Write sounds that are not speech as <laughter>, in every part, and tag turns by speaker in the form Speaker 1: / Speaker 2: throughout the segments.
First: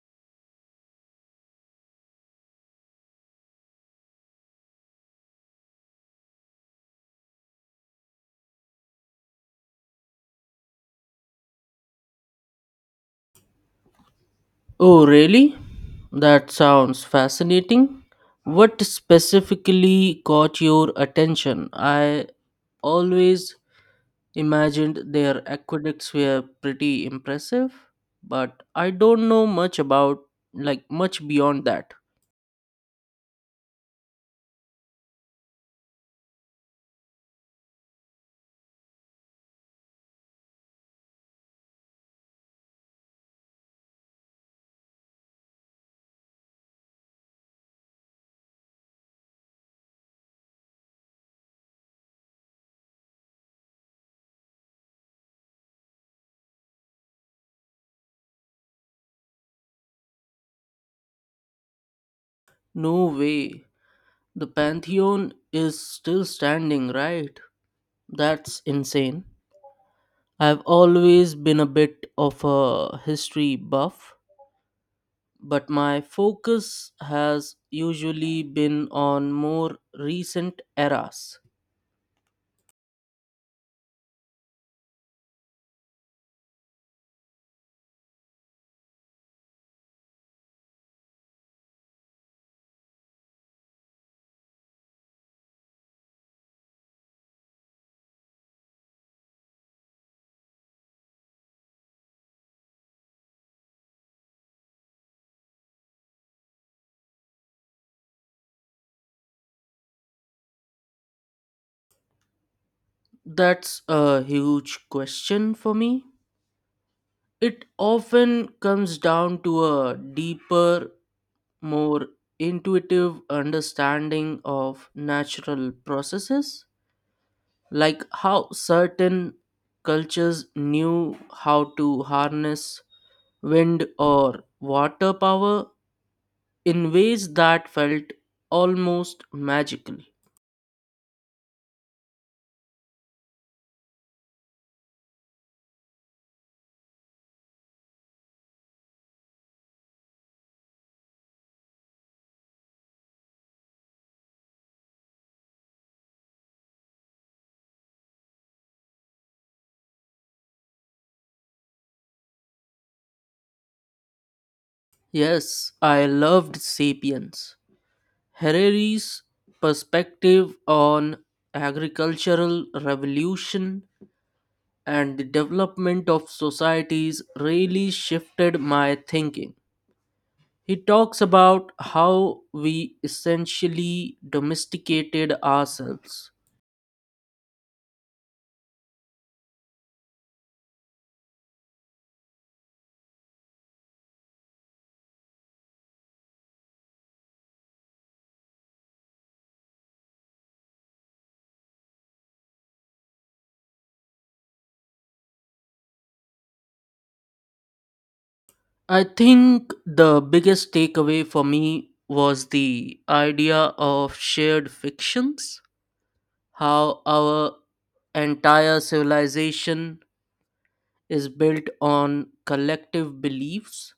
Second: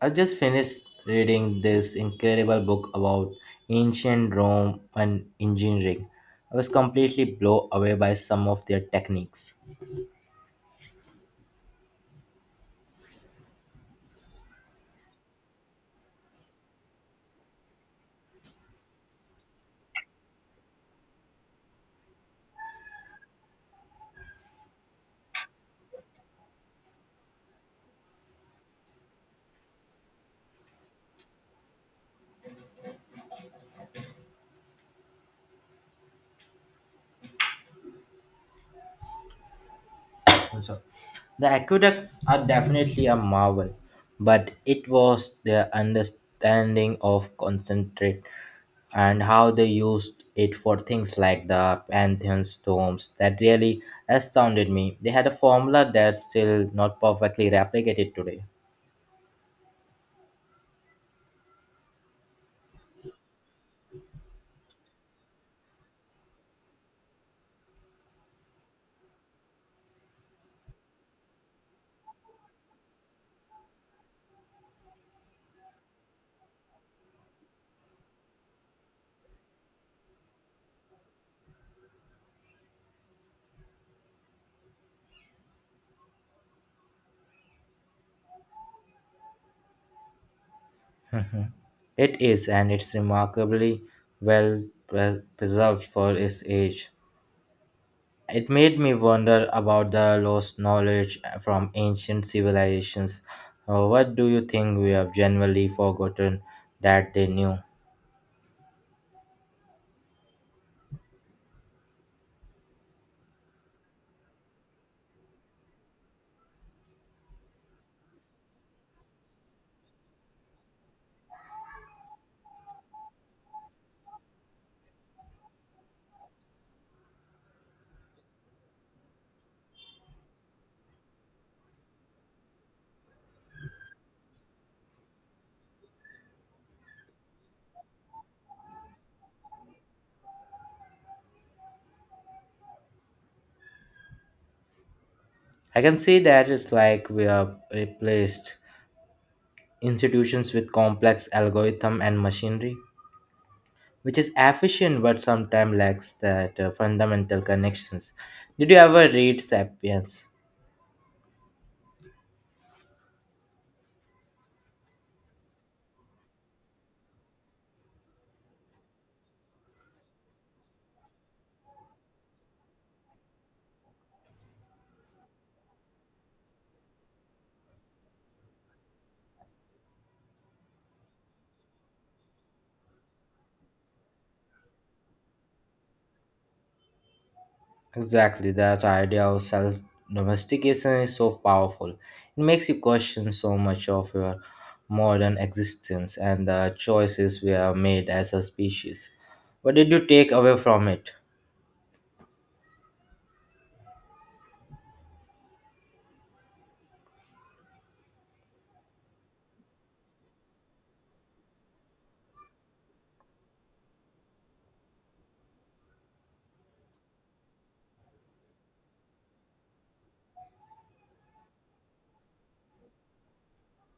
Speaker 1: I just finished reading this incredible book about ancient Rome and engineering. I was completely blown away by some of their techniques.
Speaker 2: Oh, really? That sounds fascinating. What specifically caught your attention? I always imagined their aqueducts were pretty impressive, but I don't know much about, like, much beyond that.
Speaker 1: I'm sorry. The aqueducts are definitely a marvel, but it was their understanding of concentrate and how they used it for things like the Pantheon's tombs that really astounded me. They had a formula that's still not perfectly replicated today.
Speaker 2: No way. The Pantheon is still standing, right? That's insane. I've always been a bit of a history buff, but my focus has usually been on more recent eras.
Speaker 1: It is, and it's remarkably well preserved for its age. It made me wonder about the lost knowledge from ancient civilizations. What do you think we have generally forgotten that they knew?
Speaker 2: That's a huge question for me. It often comes down to a deeper, more intuitive understanding of natural processes, like how certain cultures knew how to harness wind or water power in ways that felt almost magical.
Speaker 1: I can see that it's like we have replaced institutions with complex algorithm and machinery, which is efficient but sometimes lacks that fundamental connections. Did you ever read *Sapiens*?
Speaker 2: Yes, I loved Sapiens. Harari's perspective on agricultural revolution and the development of societies really shifted my thinking. He talks about how we essentially domesticated ourselves.
Speaker 1: Exactly, that idea of self domestication is so powerful. It makes you question so much of your modern existence and the choices we have made as a species. What did you take away from it?
Speaker 2: I think the biggest takeaway for me was the idea of shared fictions, how our entire civilization is built on collective beliefs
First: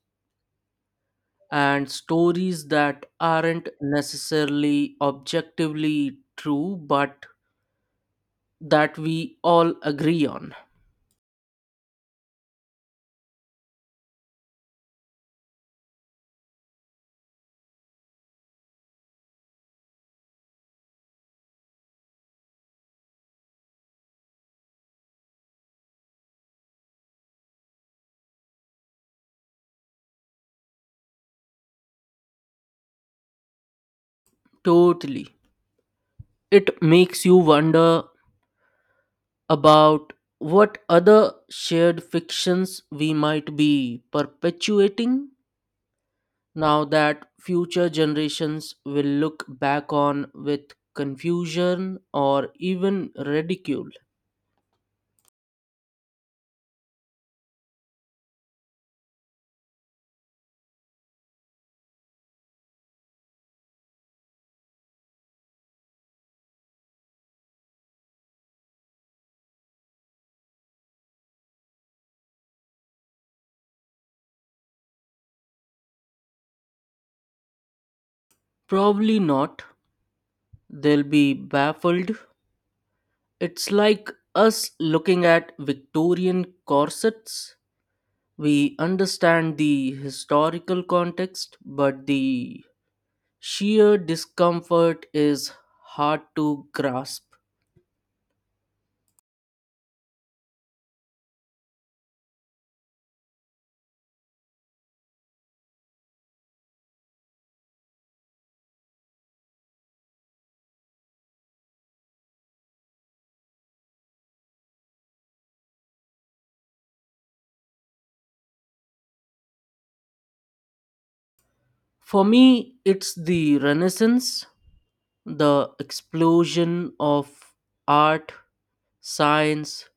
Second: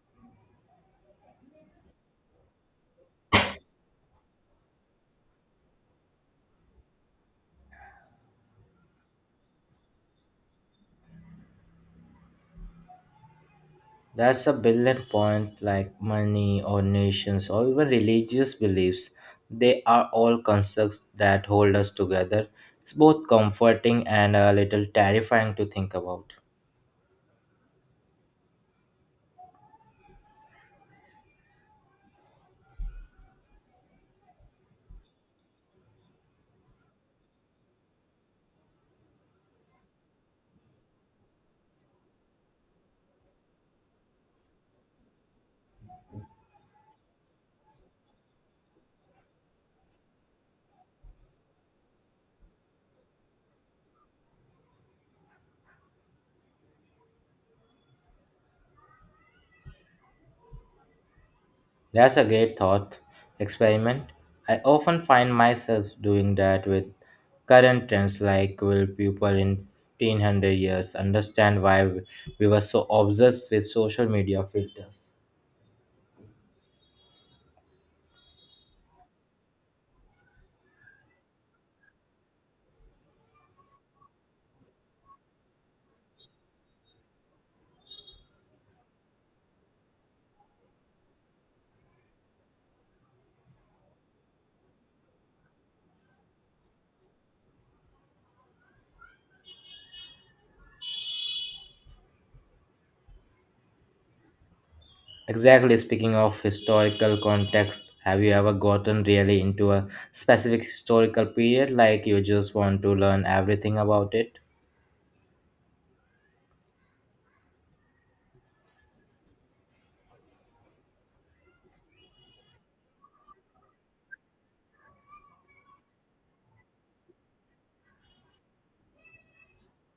Speaker 2: and stories that aren't necessarily objectively true, but that we all agree on.
Speaker 1: That's a brilliant point, like money or nations or even religious beliefs. They are all constructs that hold us together. It's both comforting and a little terrifying to think about.
Speaker 2: Totally. It makes you wonder about what other shared fictions we might be perpetuating now that future generations will look back on with confusion or even ridicule.
Speaker 1: That's a great thought experiment. I often find myself doing that with current trends like will people in 1500 years understand why we were so obsessed with social media filters?
Speaker 2: Probably not. They'll be baffled. It's like us looking at Victorian corsets. We understand the historical context, but the sheer discomfort is hard to grasp.
Speaker 1: Exactly, speaking of historical context, have you ever gotten really into a specific historical period like you just want to learn everything about it?
Speaker 2: For me, it's the Renaissance, the explosion of art, science,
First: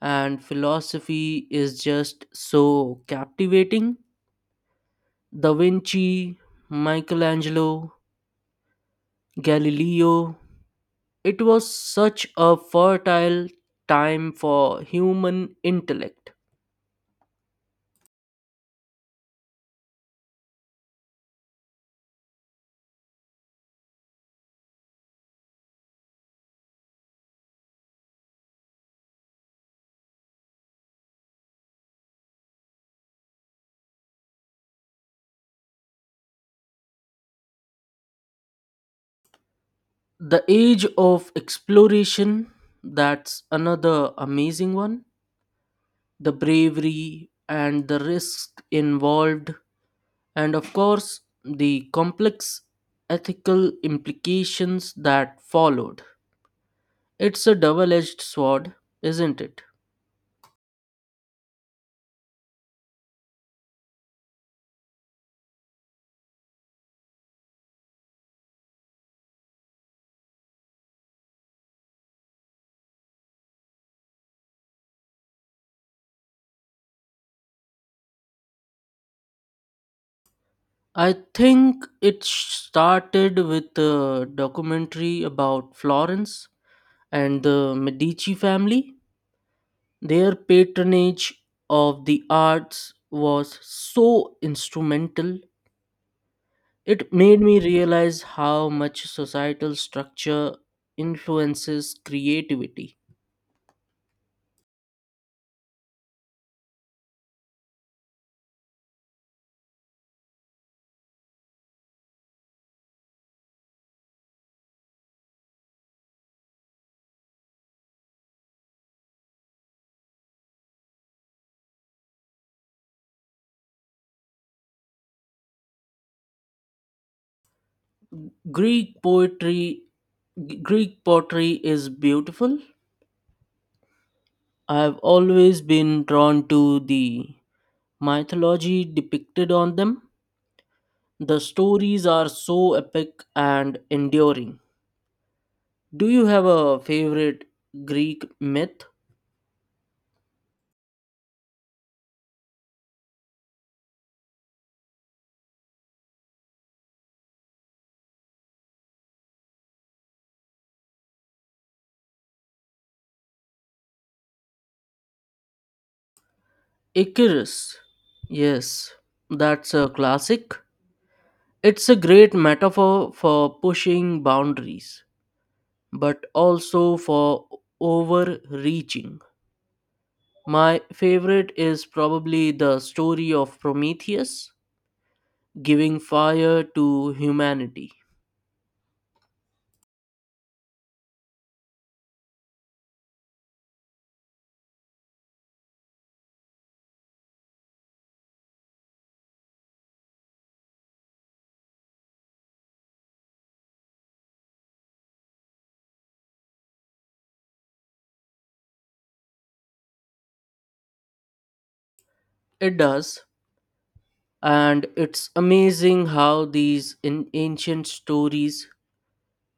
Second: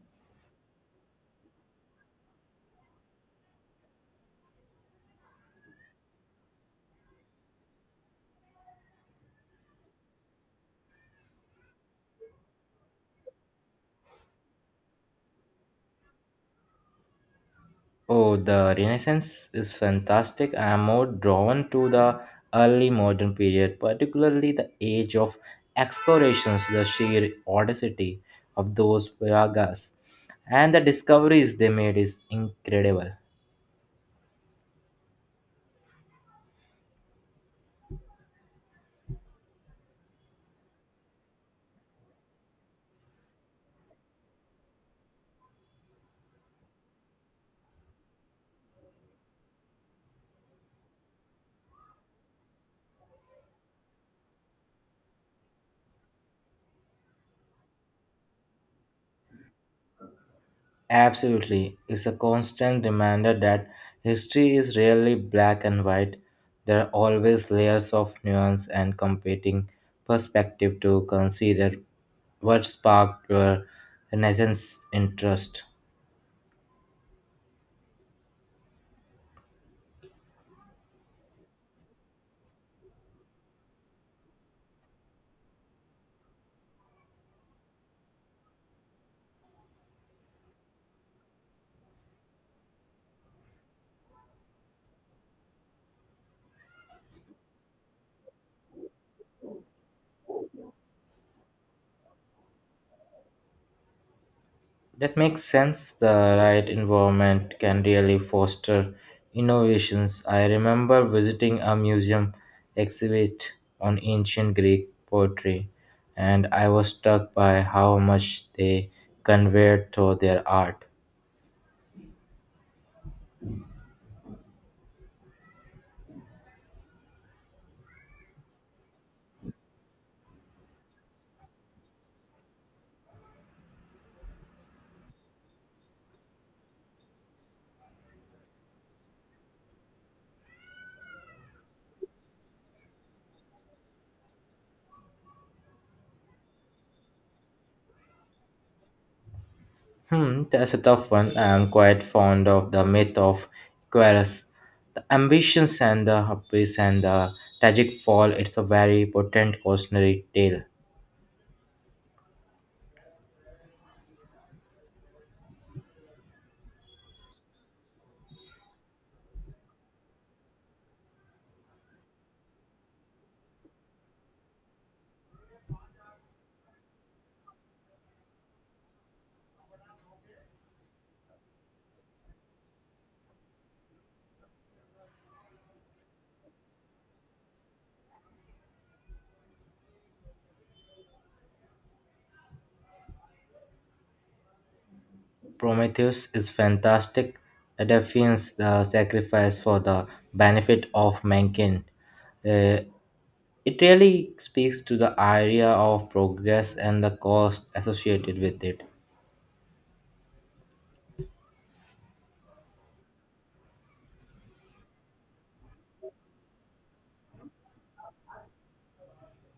Speaker 2: and philosophy is just so captivating. Da Vinci, Michelangelo, Galileo. It was such a fertile time for human intellect.
Speaker 1: Oh, the Renaissance is fantastic. I am more drawn to the early modern period, particularly the age of explorations, the sheer audacity of those voyages, and the discoveries they made is incredible.
Speaker 2: The age of exploration, that's another amazing one. The bravery and the risk involved, and of course the complex ethical implications that followed. It's a double edged sword, isn't it?
Speaker 1: Absolutely, it's a constant reminder that history is rarely black and white. There are always layers of nuance and competing perspective to consider. What sparked your Renaissance interest?
Speaker 2: I think it started with a documentary about Florence and the Medici family. Their patronage of the arts was so instrumental. It made me realize how much societal structure influences creativity.
Speaker 1: That makes sense. The right environment can really foster innovations. I remember visiting a museum exhibit on ancient Greek poetry, and I was struck by how much they conveyed through their art.
Speaker 2: Greek poetry, Greek pottery is beautiful. I have always been drawn to the mythology depicted on them. The stories are so epic and enduring. Do you have a favorite Greek myth?
Speaker 1: Hmm, that's a tough one. I am quite fond of the myth of Equus. The ambitions and the hubris and the tragic fall, it's a very potent cautionary tale.
Speaker 2: Icarus. Yes, that's a classic. It's a great metaphor for pushing boundaries, but also for overreaching. My favorite is probably the story of Prometheus giving fire to humanity.
Speaker 1: Prometheus is fantastic. It defies the sacrifice for the benefit of mankind. Uh, it really speaks to the idea of progress and the cost associated with it.
Speaker 2: It does, and it's amazing how these in ancient stories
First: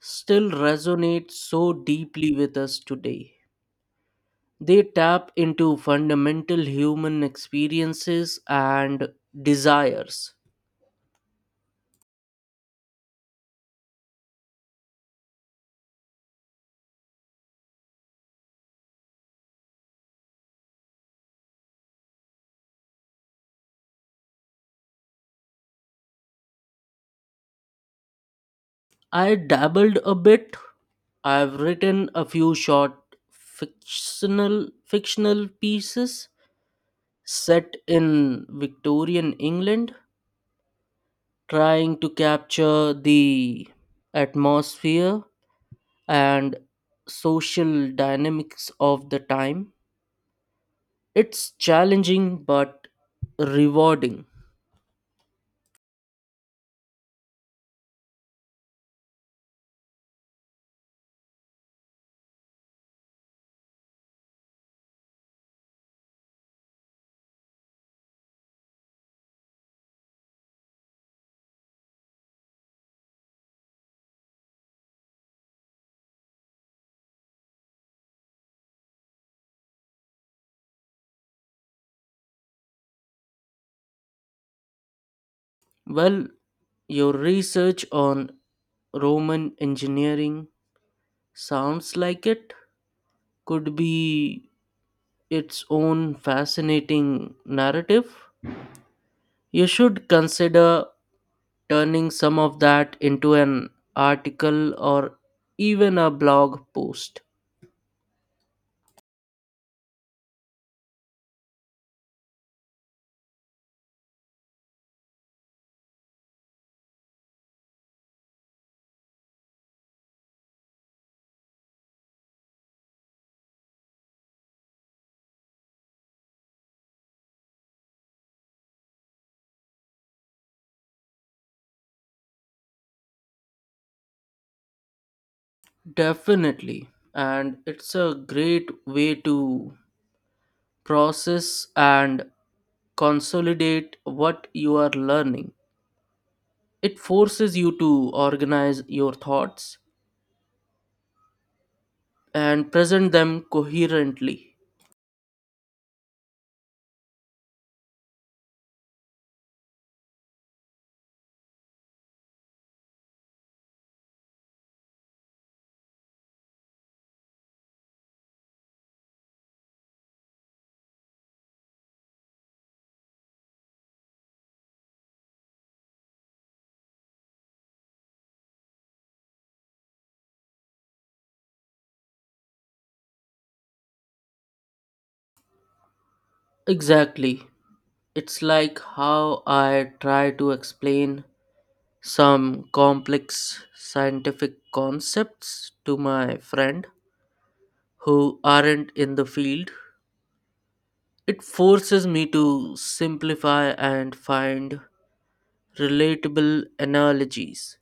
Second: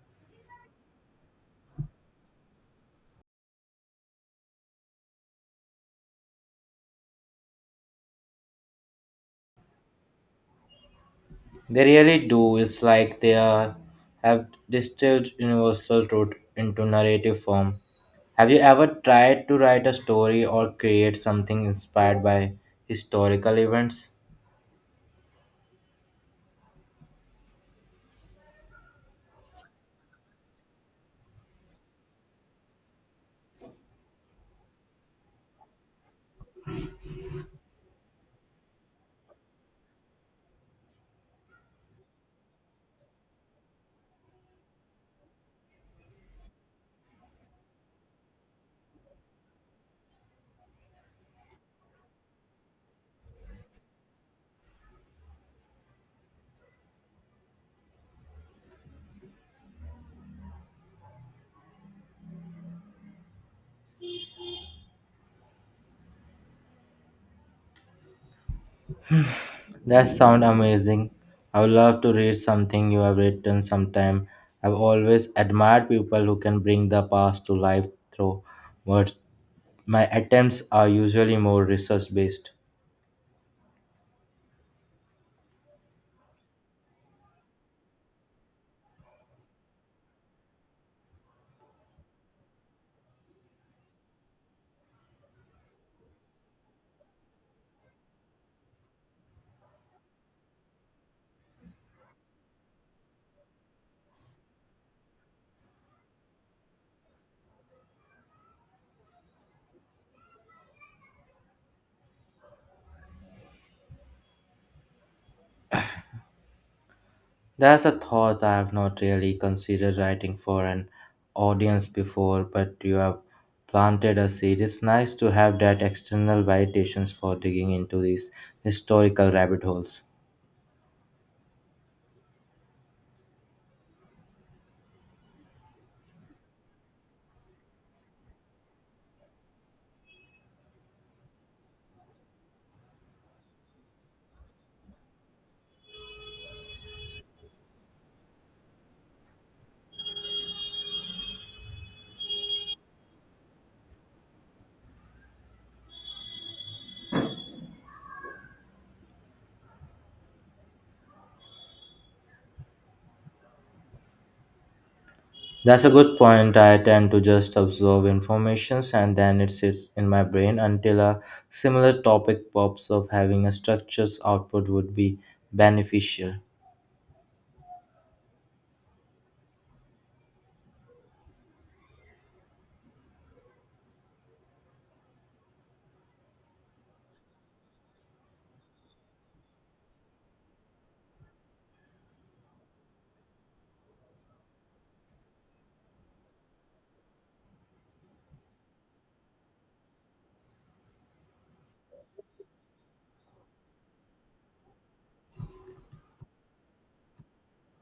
Speaker 2: still resonate so deeply with us today. They tap into fundamental human experiences and desires.
Speaker 1: They really do. It's like have distilled universal truth into narrative form. Have you ever tried to write a story or create something inspired by historical events?
Speaker 2: I dabbled a bit. I've written a few short fictional pieces set in Victorian England, trying to capture the atmosphere and social dynamics of the time. It's challenging but rewarding.
Speaker 1: That sounds amazing. I would love to read something you have written sometime. I've always admired people who can bring the past to life through words. My attempts are usually more research based.
Speaker 2: Well, your research on Roman engineering sounds like it could be its own fascinating narrative. You should consider turning some of that into an article or even a blog post.
Speaker 1: There's a thought. I have not really considered writing for an audience before, but you have planted a seed. It's nice to have that external validations for digging into these historical rabbit holes.
Speaker 2: Definitely. And it's a great way to process and consolidate what you are learning. It forces you to organize your thoughts and present them coherently.
Speaker 1: That's a good point. I tend to just absorb informations and then it sits in my brain until a similar topic pops up. Having a structured output would be beneficial.
Speaker 2: Exactly. It's like how I try to explain some complex scientific concepts to my friend who aren't in the field. It forces me to simplify and find relatable analogies.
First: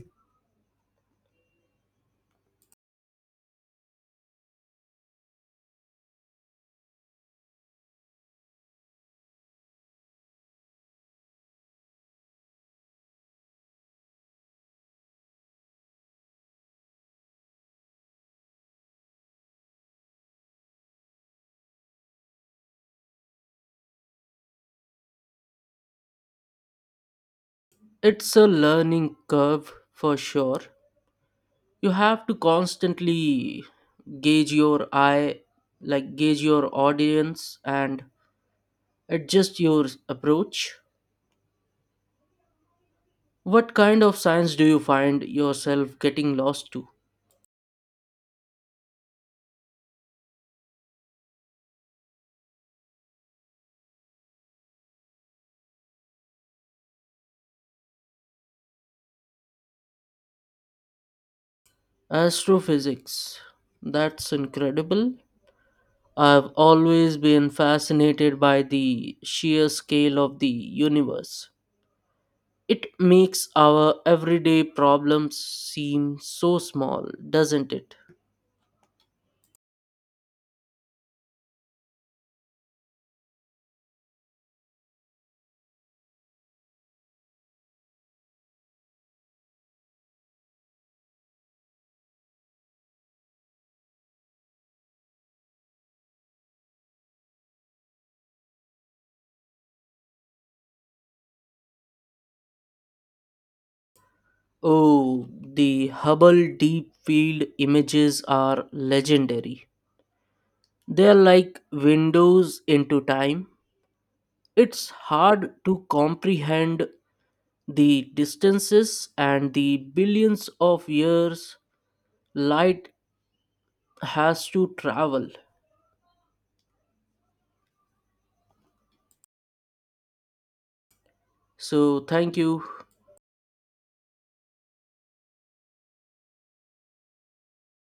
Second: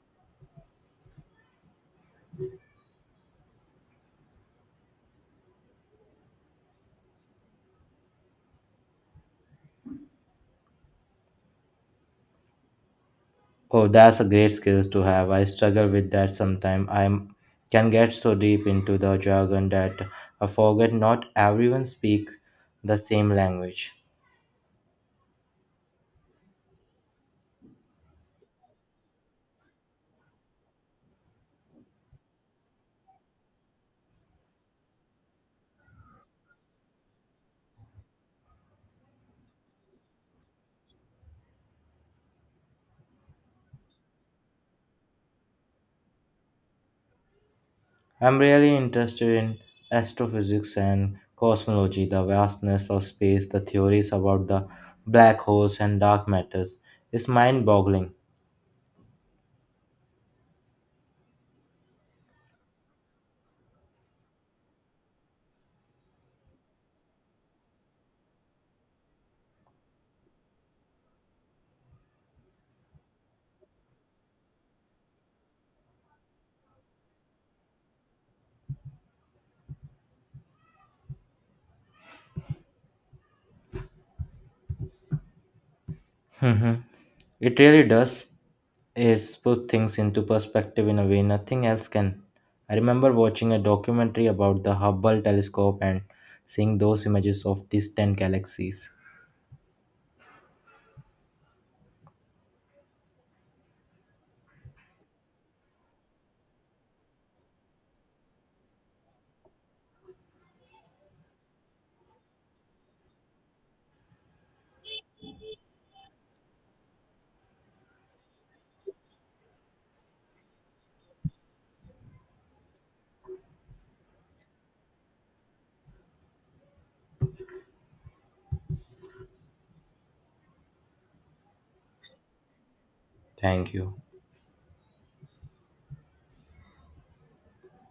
Speaker 1: Oh, that's a great skill to have. I struggle with that sometimes. I can get so deep into the jargon that I forget not everyone speak the same language.
Speaker 2: It's a learning curve for sure. You have to constantly gauge your eye, gauge your audience and adjust your approach. What kind of science do you find yourself getting lost to?
Speaker 1: I'm really interested in astrophysics and cosmology, the vastness of space, the theories about the black holes and dark matters. It's mind boggling.
Speaker 2: Astrophysics. That's incredible. I've always been fascinated by the sheer scale of the universe. It makes our everyday problems seem so small, doesn't it?
Speaker 1: Mhm. <laughs> It really does is put things into perspective in a way nothing else can. I remember watching a documentary about the Hubble telescope and seeing those images of distant galaxies.
Speaker 2: Oh, the Hubble Deep Field images are legendary. They're like windows into time. It's hard to comprehend the distances and the billions of years light has to travel. So, thank you.
Speaker 1: Thank you.